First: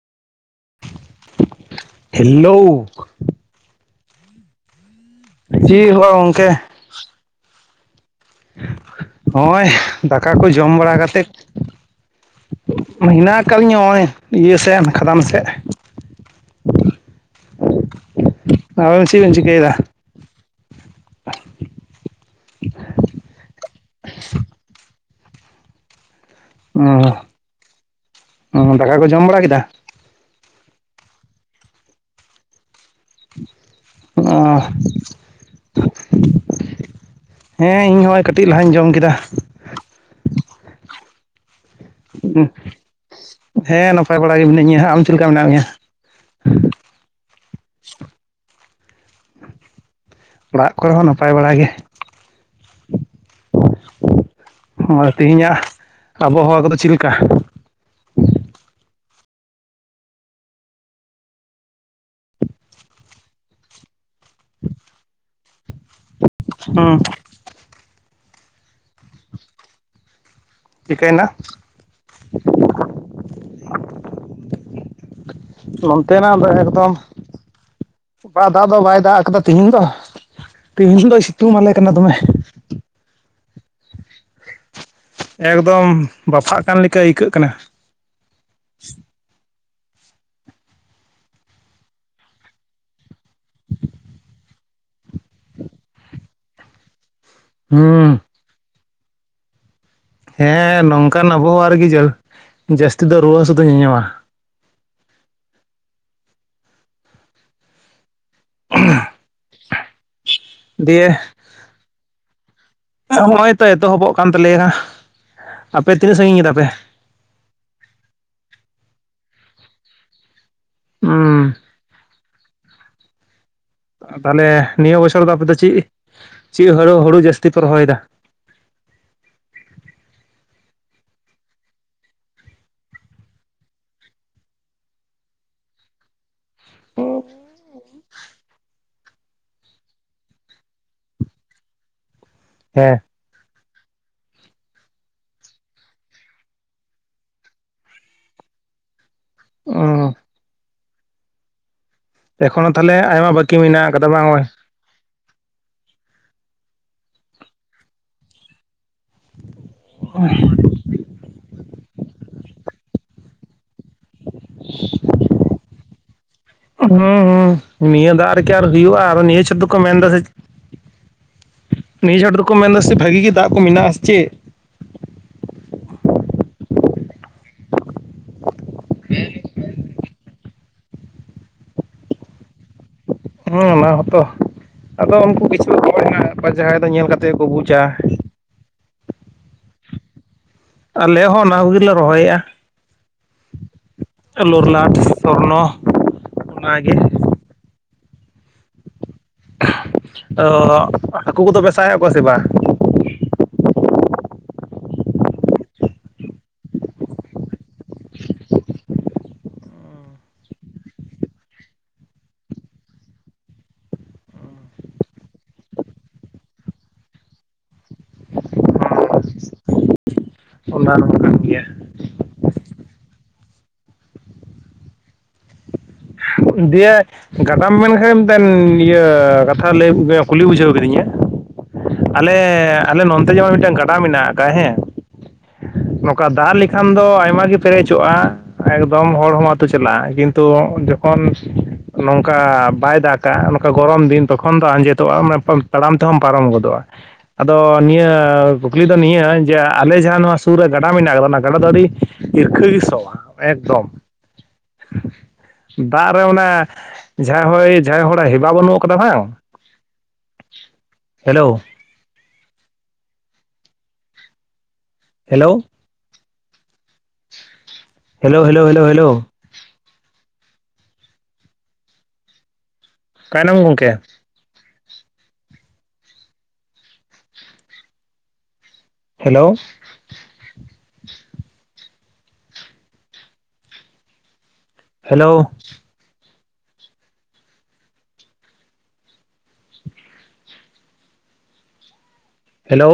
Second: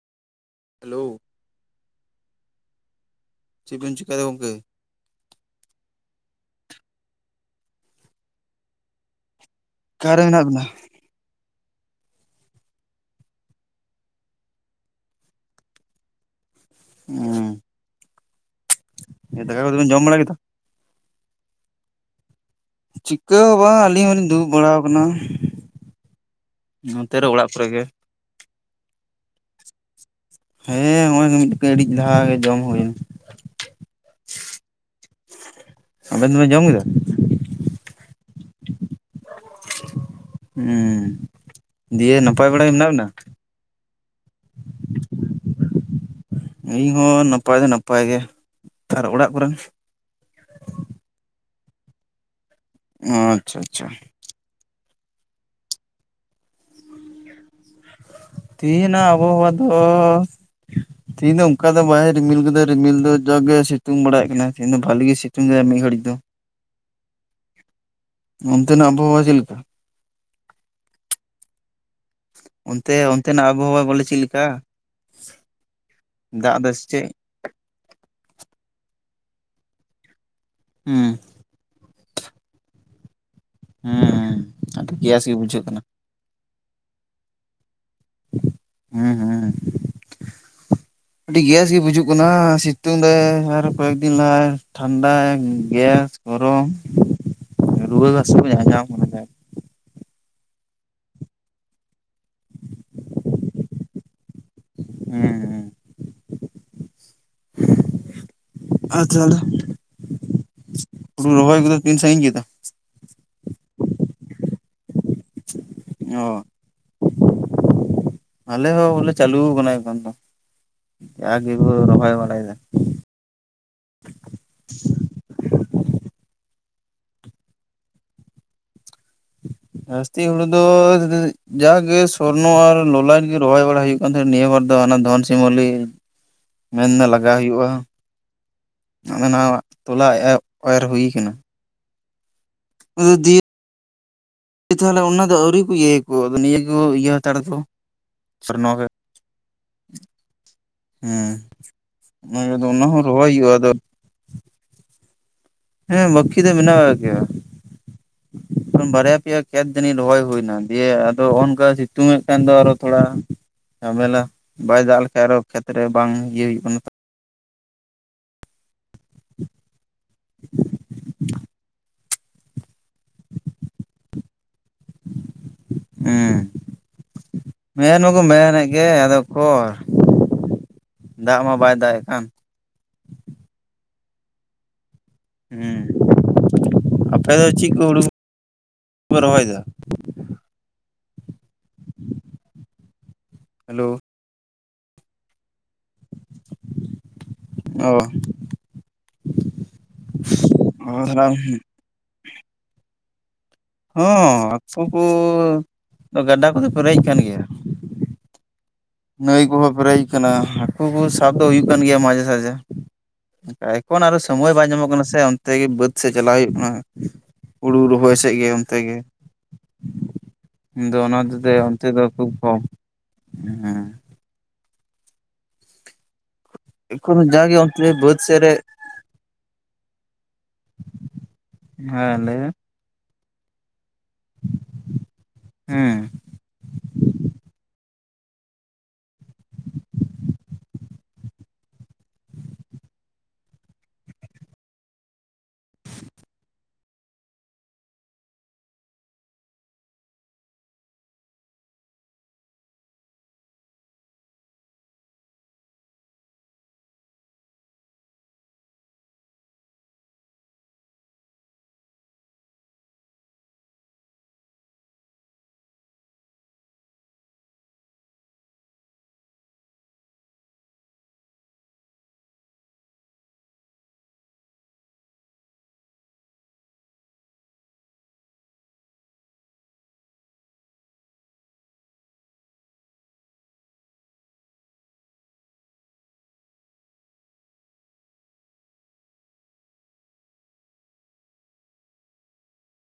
Hello. Hello. ᱪᱮᱜ ᱵᱤᱱ ᱪᱤᱠᱟᱹᱭ ᱫᱟ ᱜᱚᱢᱠᱮ? ᱪᱮᱫ ᱦᱚᱸ ᱵᱟᱝ ᱜᱚᱢᱠᱮ᱾ ᱦᱚᱜ-ᱚᱭ ᱚᱠᱟᱨᱮ ᱫᱟᱠᱟ ᱠᱚ ᱢᱮᱱᱟᱜ ᱵᱤᱱᱟ? ᱡᱚᱢ ᱵᱟᱲᱟ ᱠᱟᱛᱮᱫ ᱦᱮᱱᱟᱜ ᱟᱠᱟᱫ ᱞᱤᱧᱟ ᱦᱚᱜ-ᱚᱭ ᱤᱭᱟᱹ ᱥᱮᱱ ᱠᱷᱟᱫᱟᱱ ᱥᱮᱫ [unintelligible] ᱟᱹᱵᱤᱱ ᱫᱚ ᱪᱮᱫ ᱵᱤᱱ ᱪᱤᱠᱟᱹᱭ ᱫᱟᱠᱟ ᱫᱟ? ᱠᱚᱫᱚᱵᱮᱱ ᱡᱚᱢ ᱵᱟᱲᱟ ᱠᱮᱫᱟᱢ? ᱪᱤᱠᱟᱹ ᱦᱚᱸ ᱵᱟᱝ ᱟᱹᱞᱤᱧ ᱦᱚᱞᱤᱧ ᱫᱩᱲᱩᱵ ᱵᱟᱲᱟᱣ ᱠᱟᱱᱟ᱾ ᱱᱚᱛᱮ ᱨᱮ ᱚᱲᱟᱜ ᱠᱚᱨᱮ ᱜᱮ᱾ ᱚ ᱫᱟᱠᱟ ᱠᱚ ᱡᱚᱢ ᱵᱟᱲᱟ ᱠᱮᱫᱟ? ᱦᱮᱸ ᱦᱚᱜ-ᱚᱭ ᱜᱚᱢᱠᱮ ᱠᱟᱹᱴᱤᱡ ᱞᱟᱦᱟ ᱜᱮ ᱡᱚᱢ ᱦᱩᱭ ᱱᱟ᱾ ᱚ ᱟᱹᱵᱤᱱ ᱫᱚᱵᱤᱱ ᱡᱚᱢ ᱠᱮᱫᱟ? ᱦᱮᱸ ᱤᱧ ᱦᱚᱸ ᱠᱟᱹᱴᱤᱡ ᱞᱟᱦᱟᱧ ᱡᱚᱢ ᱠᱮᱫᱟ᱾ ᱦᱮᱸ, ᱫᱤᱭᱮ ᱱᱟᱯᱟᱭ ᱵᱟᱲᱟ ᱜᱮ ᱢᱮᱱᱟᱜ ᱵᱤᱱᱟ? ᱦᱮᱸ ᱱᱟᱯᱟᱭ ᱵᱟᱲᱟ ᱜᱮ ᱢᱤᱱᱟᱹᱧᱟ᱾ ᱟᱢ ᱪᱮᱫ ᱞᱮᱠᱟ ᱢᱮᱱᱟᱜ ᱢᱮᱭᱟ? ᱤᱧ ᱦᱚᱸ ᱱᱟᱯᱟᱭ ᱫᱚ ᱱᱟᱯᱟᱭ ᱜᱮ᱾ ᱟᱨ ᱚᱲᱟᱜ ᱠᱚᱨᱮᱱ? ᱚᱲᱟᱜ ᱠᱚᱨᱮ ᱦᱚᱸ ᱱᱟᱯᱟᱭ ᱵᱟᱲᱟ ᱜᱮ᱾ ᱚ ᱟᱪᱪᱷᱟ ᱟᱪᱪᱷᱟ᱾ ᱦᱳᱭ, ᱛᱮᱦᱮᱧᱟᱜ ᱟᱵᱚᱦᱟᱣᱟ ᱠᱚᱫᱚ ᱪᱮᱫ ᱞᱮᱠᱟ? ᱛᱤᱦᱤᱱᱟᱜ ᱟᱵᱚᱦᱟᱣᱟ ᱫᱚ ᱛᱮᱦᱮᱧ ᱫᱚ ᱚᱱᱠᱟ ᱫᱚ ᱵᱟᱭ ᱨᱤᱢᱤᱞ ᱠᱟᱫᱟᱭ ᱨᱤᱢᱤᱞ ᱫᱚ ᱡᱟ ᱜᱮ ᱥᱤᱛᱩᱝ ᱵᱟᱲᱟᱭᱮᱫ ᱠᱟᱱᱟᱭ᱾ ᱛᱤᱦᱤᱧ ᱵᱷᱟᱞᱤ ᱜᱮ ᱥᱤᱛᱩᱝ ᱫᱟᱭ ᱢᱤᱫ ᱜᱷᱟᱹᱲᱤᱡ ᱫᱚ᱾ ᱦᱩᱸ᱾ ᱚᱱᱛᱮᱱᱟᱜ ᱟᱵᱚᱦᱟᱣᱟ ᱪᱮᱫ ᱞᱮᱠᱟ? ᱪᱤᱠᱟᱹᱭᱮᱱᱟ? ᱚᱱᱛᱮ ᱚᱱᱛᱮᱱᱟᱜ ᱟᱵᱚᱦᱟᱣᱟ ᱵᱚᱞᱮ ᱪᱮᱫ ᱞᱮᱠᱟ? ᱱᱚᱱᱛᱮᱱᱟᱜ ᱫᱚ ᱫᱟᱜ ᱮᱫᱟᱭ ᱥᱮ ᱮᱠᱫᱚᱢ ᱪᱮᱫ? ᱵᱟ ᱫᱟᱜ ᱫᱚ ᱵᱟᱭ ᱫᱟᱜ ᱠᱟᱫᱟ ᱛᱤᱦᱤᱧ ᱫᱚ᱾ ᱛᱤᱦᱤᱧ ᱦᱩᱸ ᱫᱚᱭ ᱥᱤᱛᱩᱝ ᱟᱞᱮ ᱠᱟᱱᱟ ᱫᱚᱢᱮ᱾ ᱦᱩᱸ ᱾ ᱮᱠᱫᱚᱢ ᱵᱟᱯᱷᱟᱜ ᱠᱟᱱ ᱞᱮᱠᱟ ᱟᱹᱭᱠᱟᱹᱜ ᱠᱟᱱᱟ᱾ ᱦᱮᱸ ᱦᱮᱸ᱾ ᱟᱹᱰᱤ ᱜᱮᱥ ᱜᱮ ᱵᱩᱡᱩᱜ ᱠᱟᱱᱟ ᱥᱤᱛᱩᱝ ᱫᱟᱭ ᱟᱨ ᱠᱚᱭᱮᱠ ᱫᱤᱱ ᱞᱟᱦᱟᱭ ᱴᱷᱟᱱᱰᱟᱭ ᱜᱮᱥ ᱜᱚᱨᱚᱢ᱾ ᱦᱩᱸ᱾ ᱨᱩᱣᱟᱹ ᱜᱮ ᱦᱟᱹᱥᱩ ᱠᱚ ᱧᱟᱧᱟᱢ ᱜᱮᱭᱟ᱾ ᱦᱮᱸ ᱱᱚᱝᱠᱟᱱ ᱟᱵᱚᱦᱟᱣᱟ ᱨᱮᱜᱮ ᱡᱟᱹ ᱡᱟᱹᱥᱛᱤ ᱫᱚ ᱨᱩᱣᱟᱹ ᱦᱟᱹᱥᱩ ᱫᱚ ᱧᱟᱧᱟᱢᱟ᱾ ᱦᱮᱸ ᱦᱮᱸ᱾ ᱟᱪᱪᱷᱟ‌ ᱟᱞᱮᱟ ᱫᱚ ᱫᱤᱭᱮ ᱨᱚᱦᱚᱭ ᱠᱚᱫᱚ ᱛᱤᱱ ᱥᱟᱺᱭᱤᱧ ᱠᱮᱫᱟ? ᱦᱚᱸᱜ-ᱚᱭ ᱛᱚ ᱮᱛᱚᱦᱚᱵᱚᱜ ᱠᱟᱱ ᱛᱟᱞᱮᱭᱟ᱾ ᱟᱯᱮ ᱛᱤᱱᱟᱹᱜ ᱚ ᱥᱟᱺᱜᱤᱧ ᱠᱮᱫᱟ ᱯᱮ? ᱟᱞᱮ ᱦᱚᱸ ᱵᱚᱞᱮ ᱪᱟᱞᱩᱣ ᱠᱟᱱᱟ ᱮᱠᱷᱚᱱ ᱫᱚ᱾ᱡᱟ ᱦᱩᱸ ᱜᱮᱠᱚ ᱨᱚᱦᱚᱭ ᱵᱟᱲᱟᱭᱮᱫᱟ᱾ ᱛᱟᱦᱚᱞᱮ ᱱᱤᱭᱟᱹ ᱵᱚᱪᱷᱚᱨ ᱫᱚ ᱟᱯᱮ ᱫᱚ ᱪᱮᱫ ᱪᱮᱫ ᱦᱳᱲᱳ ᱦᱩᱲᱩ ᱡᱟᱹᱥᱛᱤ ᱯᱮ ᱨᱚᱦᱚᱭᱮᱫᱟ? ᱡᱟᱹᱥᱛᱤ ᱦᱩᱲᱩ ᱫᱚ ᱡᱟᱜᱮ ᱥᱚᱨᱱᱚ ᱟᱨ ᱞᱚᱞᱟᱴ ᱜᱮ ᱨᱚᱦᱚᱭ ᱵᱟᱲᱟ ᱦᱩᱭᱩᱜ ᱟᱫᱚ ᱱᱤᱭᱟᱹ ᱵᱟᱨ ᱫᱚ ᱦᱟᱱᱟ ᱫᱷᱚᱱ ᱥᱤᱢᱚᱞᱤ ᱢᱮᱱ ᱫᱚ ᱞᱟᱜᱟᱣ ᱦᱩᱭᱩᱜ-ᱟ᱾ ᱦᱟᱱᱟ ᱱᱟᱣᱟ ᱛᱚᱞᱟ ᱮᱨ ᱦᱩᱭ ᱠᱟᱱᱟ᱾ ᱦᱮᱸ [unintelligible] ᱮ ᱛᱟᱦᱚᱞᱮ ᱚᱱᱟ ᱫᱚ ᱟᱹᱣᱨᱤ ᱠᱚ ᱤᱭᱟᱹᱭᱟᱠᱚ ᱟᱫᱚ ᱱᱤᱭᱟᱹ ᱜᱮᱠᱚ ᱤᱭᱟᱹ ᱦᱟᱛᱟᱲ ᱟᱛᱠᱚ ᱥᱚᱨᱱᱚ ᱜᱮ᱾ ᱚ ᱦᱮᱸ᱾ ᱟᱫᱚ ᱮᱠᱷᱚᱱᱚ ᱚᱱᱟ ᱛᱟᱦᱚᱞᱮ ᱦᱚᱸ ᱟᱭᱢᱟ ᱨᱚᱦᱚᱭ ᱵᱟᱹᱠᱤ ᱦᱩᱭᱩᱜᱼᱟ ᱟᱫᱚ ᱢᱮᱱᱟᱜ ᱟᱠᱟᱫᱟ ᱵᱟᱝ ᱦᱚᱸᱜ-ᱚᱭ᱾ ᱦᱮᱸ ᱵᱟᱠᱤ ᱫᱚ ᱢᱮᱱᱟᱜ ᱟᱠᱟᱫ ᱜᱮᱭᱟ, ᱵᱟᱨᱭᱟ ᱯᱮᱭᱟ ᱠᱷᱮᱛ ᱡᱟᱱᱤᱡ ᱨᱚᱦᱚᱭ ᱦᱩᱭᱮᱱᱟ᱾ ᱫᱤᱭᱮ ᱟᱫᱚ ᱚᱱᱠᱟ ᱥᱤᱛᱩᱝ-ᱮᱫ ᱠᱷᱟᱱ ᱫᱚ ᱟᱨᱚ ᱛᱷᱚᱲᱟ ᱡᱷᱟᱢᱮᱞᱟ᱾ ᱵᱟᱭ ᱫᱟᱜ ᱞᱮᱠᱷᱟᱱᱡ ᱟᱨᱚ ᱠᱷᱮᱛᱨᱮ ᱵᱟᱝ ᱤᱭᱟᱹ ᱦᱩᱭᱩᱜ ᱠᱟᱱᱟ᱾ ᱦᱩᱸ ᱦᱩᱸ᱾ ᱱᱤᱭᱟᱹ ᱫᱟᱜ ᱨᱮᱠᱤ ᱟᱨ ᱦᱩᱭᱩᱜ-ᱟ, ᱟᱨᱚ ᱱᱤᱭᱟᱹ ᱪᱷᱟᱹᱛᱩ ᱠᱚ ᱢᱮᱱᱫᱟ ᱥᱮ ᱱᱤᱭᱟᱹ ᱡᱷᱟᱴ ᱫᱚᱠᱚ ᱢᱮᱱ ᱮᱫᱟ ᱥᱮᱪᱮᱫ ᱵᱷᱟᱹᱜᱤ ᱜᱮ ᱫᱟᱜ ᱠᱚ ᱢᱮᱱᱟᱜᱼᱟ ᱥᱮ ᱪᱮᱫ᱾ ᱦᱩᱸ᱾ ᱦᱮᱸ ᱱᱚᱣᱟ ᱠᱚ ᱢᱮᱱᱮᱫ ᱜᱮ ᱟᱫᱚ ᱚᱠᱚᱨ ᱫᱟᱜ ᱢᱟ ᱵᱟᱭ ᱫᱟᱜ ᱮᱫ ᱠᱟᱱ᱾ ᱦᱮᱸ ᱚᱱᱟ ᱦᱚᱸᱛᱚ᱾ ᱟᱫᱚ ᱩᱱᱠᱩ ᱠᱤᱪᱷᱩ ᱦᱮᱸ ᱦᱚᱲ ᱦᱮᱱᱟᱜ ᱠᱚᱣᱟ ᱡᱟᱦᱟᱸᱭ ᱫᱚ ᱧᱮᱞ ᱠᱟᱛᱮᱫ ᱟᱯᱮ ᱜᱮ ᱠᱚ ᱫᱚ ᱪᱮᱫ ᱵᱩᱡᱟ᱾ ᱦᱩᱲᱩ ᱯᱮ ᱨᱚᱦᱚᱭᱮᱫᱟ? ᱟᱞᱮ ᱦᱚᱸ ᱚᱱᱟ ᱠᱚᱜᱮᱞᱮ ᱨᱚᱦᱚᱭᱮᱫ-ᱟ᱾ ᱦᱮᱞᱳ ᱞᱚᱨᱞᱟᱴ, ᱥᱚᱨᱱᱚ ᱚᱱᱟᱜᱮ᱾ ᱚ᱾ ᱚ ᱦᱚᱸ ᱦᱟᱹᱠᱩ ᱠᱚᱫᱚ ᱯᱮ ᱥᱟᱭᱮᱫ ᱠᱚᱣᱟ ᱥᱮ ᱵᱟᱝ? ᱦᱚᱸ ᱦᱟᱹᱠᱩ ᱠᱚ ᱜᱟᱰᱟ ᱠᱚᱫᱚ ᱯᱮᱨᱮᱡ ᱟᱠᱟᱱ ᱜᱮᱭᱟ᱾ ᱱᱟᱹᱭ ᱠᱚᱦᱚᱸ ᱯᱮᱨᱮᱡ ᱟᱠᱟᱱᱟ, ᱦᱟᱹᱠᱩ ᱠᱚ ᱥᱟᱵ ᱫᱚ ᱦᱩᱭᱩᱜ ᱠᱟᱱ ᱜᱮᱭᱟ ᱢᱟᱡᱷᱮ ᱥᱟᱡᱷᱮ᱾ ᱮᱠᱷᱚᱱ ᱟᱨᱚ ᱥᱚᱢᱚᱭ ᱵᱟᱭ ᱧᱟᱢᱚᱜ ᱠᱟᱱᱟ ᱥᱮ ᱚᱱᱛᱮ ᱜᱮ ᱵᱟᱹᱫ ᱥᱮᱫ ᱪᱟᱞᱟᱣ ᱦᱩᱭᱩᱜ ᱠᱟᱱᱟ᱾ ᱦᱩᱲᱩ ᱨᱚᱦᱚᱭ ᱥᱮᱫ ᱜᱮ ᱚᱱᱛᱮ ᱜᱮ᱾ ᱤᱧ ᱫᱚ ᱦᱚᱸ ᱚᱱᱟ ᱠᱟᱱ ᱫᱤᱜ ᱫᱤᱭᱮ ᱜᱮᱭᱟ ᱚᱱᱛᱮ ᱫᱚ ᱠᱷᱩᱵ ᱠᱚᱢ᱾ ᱦᱮᱸ᱾ ᱫᱤᱭᱮ ᱮᱠᱷᱚᱱ ᱡᱟᱜᱮ ᱜᱟᱰᱟᱢ ᱚᱱᱛᱮ ᱢᱮᱱᱠᱷᱟᱡ ᱜᱮ ᱵᱟᱹᱫᱽ ᱥᱮᱫ ᱢᱮᱫᱴᱮᱱ ᱨᱮ ᱤᱭᱟᱹ ᱠᱟᱛᱷᱟ ᱞᱟᱹᱭ ᱠᱩᱞᱤ ᱵᱩᱡᱷᱟᱹᱣ ᱵᱤᱱᱟᱹᱧᱟ᱾ ᱦᱮᱸ ᱞᱟᱹᱭ ᱢᱮ᱾ ᱟᱞᱮ ᱱᱚᱱᱛᱮ ᱡᱮᱢᱚᱱ ᱢᱤᱫᱴᱟᱝ ᱜᱟᱰᱟ ᱢᱮᱱᱟᱜ ᱟᱠᱟᱜ-ᱟ ᱦᱮᱸ᱾ ᱦᱮᱸ ᱚᱱᱠᱟ ᱫᱟᱜ ᱞᱮᱠᱷᱟᱱ ᱫᱚ ᱟᱭᱢᱟ ᱜᱮ ᱯᱮᱨᱮᱡᱚᱜ-ᱟ᱾ ᱮᱠᱫᱚᱢ ᱦᱚᱲ ᱦᱚᱢ ᱟᱹᱛᱩ ᱪᱟᱞᱟᱜ-ᱟ᱾ ᱠᱤᱱᱛᱩ ᱠᱷᱚᱱ ᱱᱚᱝᱠᱟ ᱵᱟᱭ ᱫᱟᱜ-ᱟ, ᱱᱚᱝᱠᱟ ᱜᱚᱨᱚᱢ ᱫᱤᱱ ᱛᱚᱠᱷᱚᱱ ᱫᱚ ᱟᱸᱡᱮᱫᱚᱜ-ᱟ ᱢᱟᱱᱮ ᱛᱟᱲᱟᱢ ᱛᱮᱦᱚᱢ ᱯᱟᱨᱚᱢ ᱜᱚᱫᱚᱜ-ᱟ᱾ ᱟᱫᱚ ᱱᱤᱭᱟᱹ ᱠᱩᱠᱞᱤ ᱫᱚ ᱱᱤᱭᱟᱹ ᱡᱮ ᱟᱞᱮ ᱡᱟᱦᱟᱸ ᱱᱚᱣᱟ ᱥᱩᱨ ᱨᱮ ᱜᱟᱰᱟ ᱢᱮᱱᱟᱜ ᱟᱠᱟᱫᱟ ᱚᱱᱟ ᱜᱟᱰᱟ ᱫᱚ ᱟᱹᱰᱤ ᱦᱤᱨᱠᱷᱟᱹ ᱜᱮ ᱥᱚᱜ-ᱟ, ᱮᱠᱫᱚᱢ᱾ [unintelligible] ᱫᱟᱜ ᱨᱮ ᱚᱱᱟ ᱡᱟᱦᱟᱸ ᱦᱚᱭ ᱡᱟᱦᱟᱸᱭ ᱦᱚᱲᱟᱜ ᱦᱮᱵᱟ ᱵᱟᱹᱱᱩᱜ ᱟᱠᱟᱫᱟ ᱵᱟᱝ, hello, hello, hello hello hello hello, ᱚᱠᱟᱭᱮᱱᱟᱢ ᱜᱚᱢᱠᱮ? Hello, hello, hello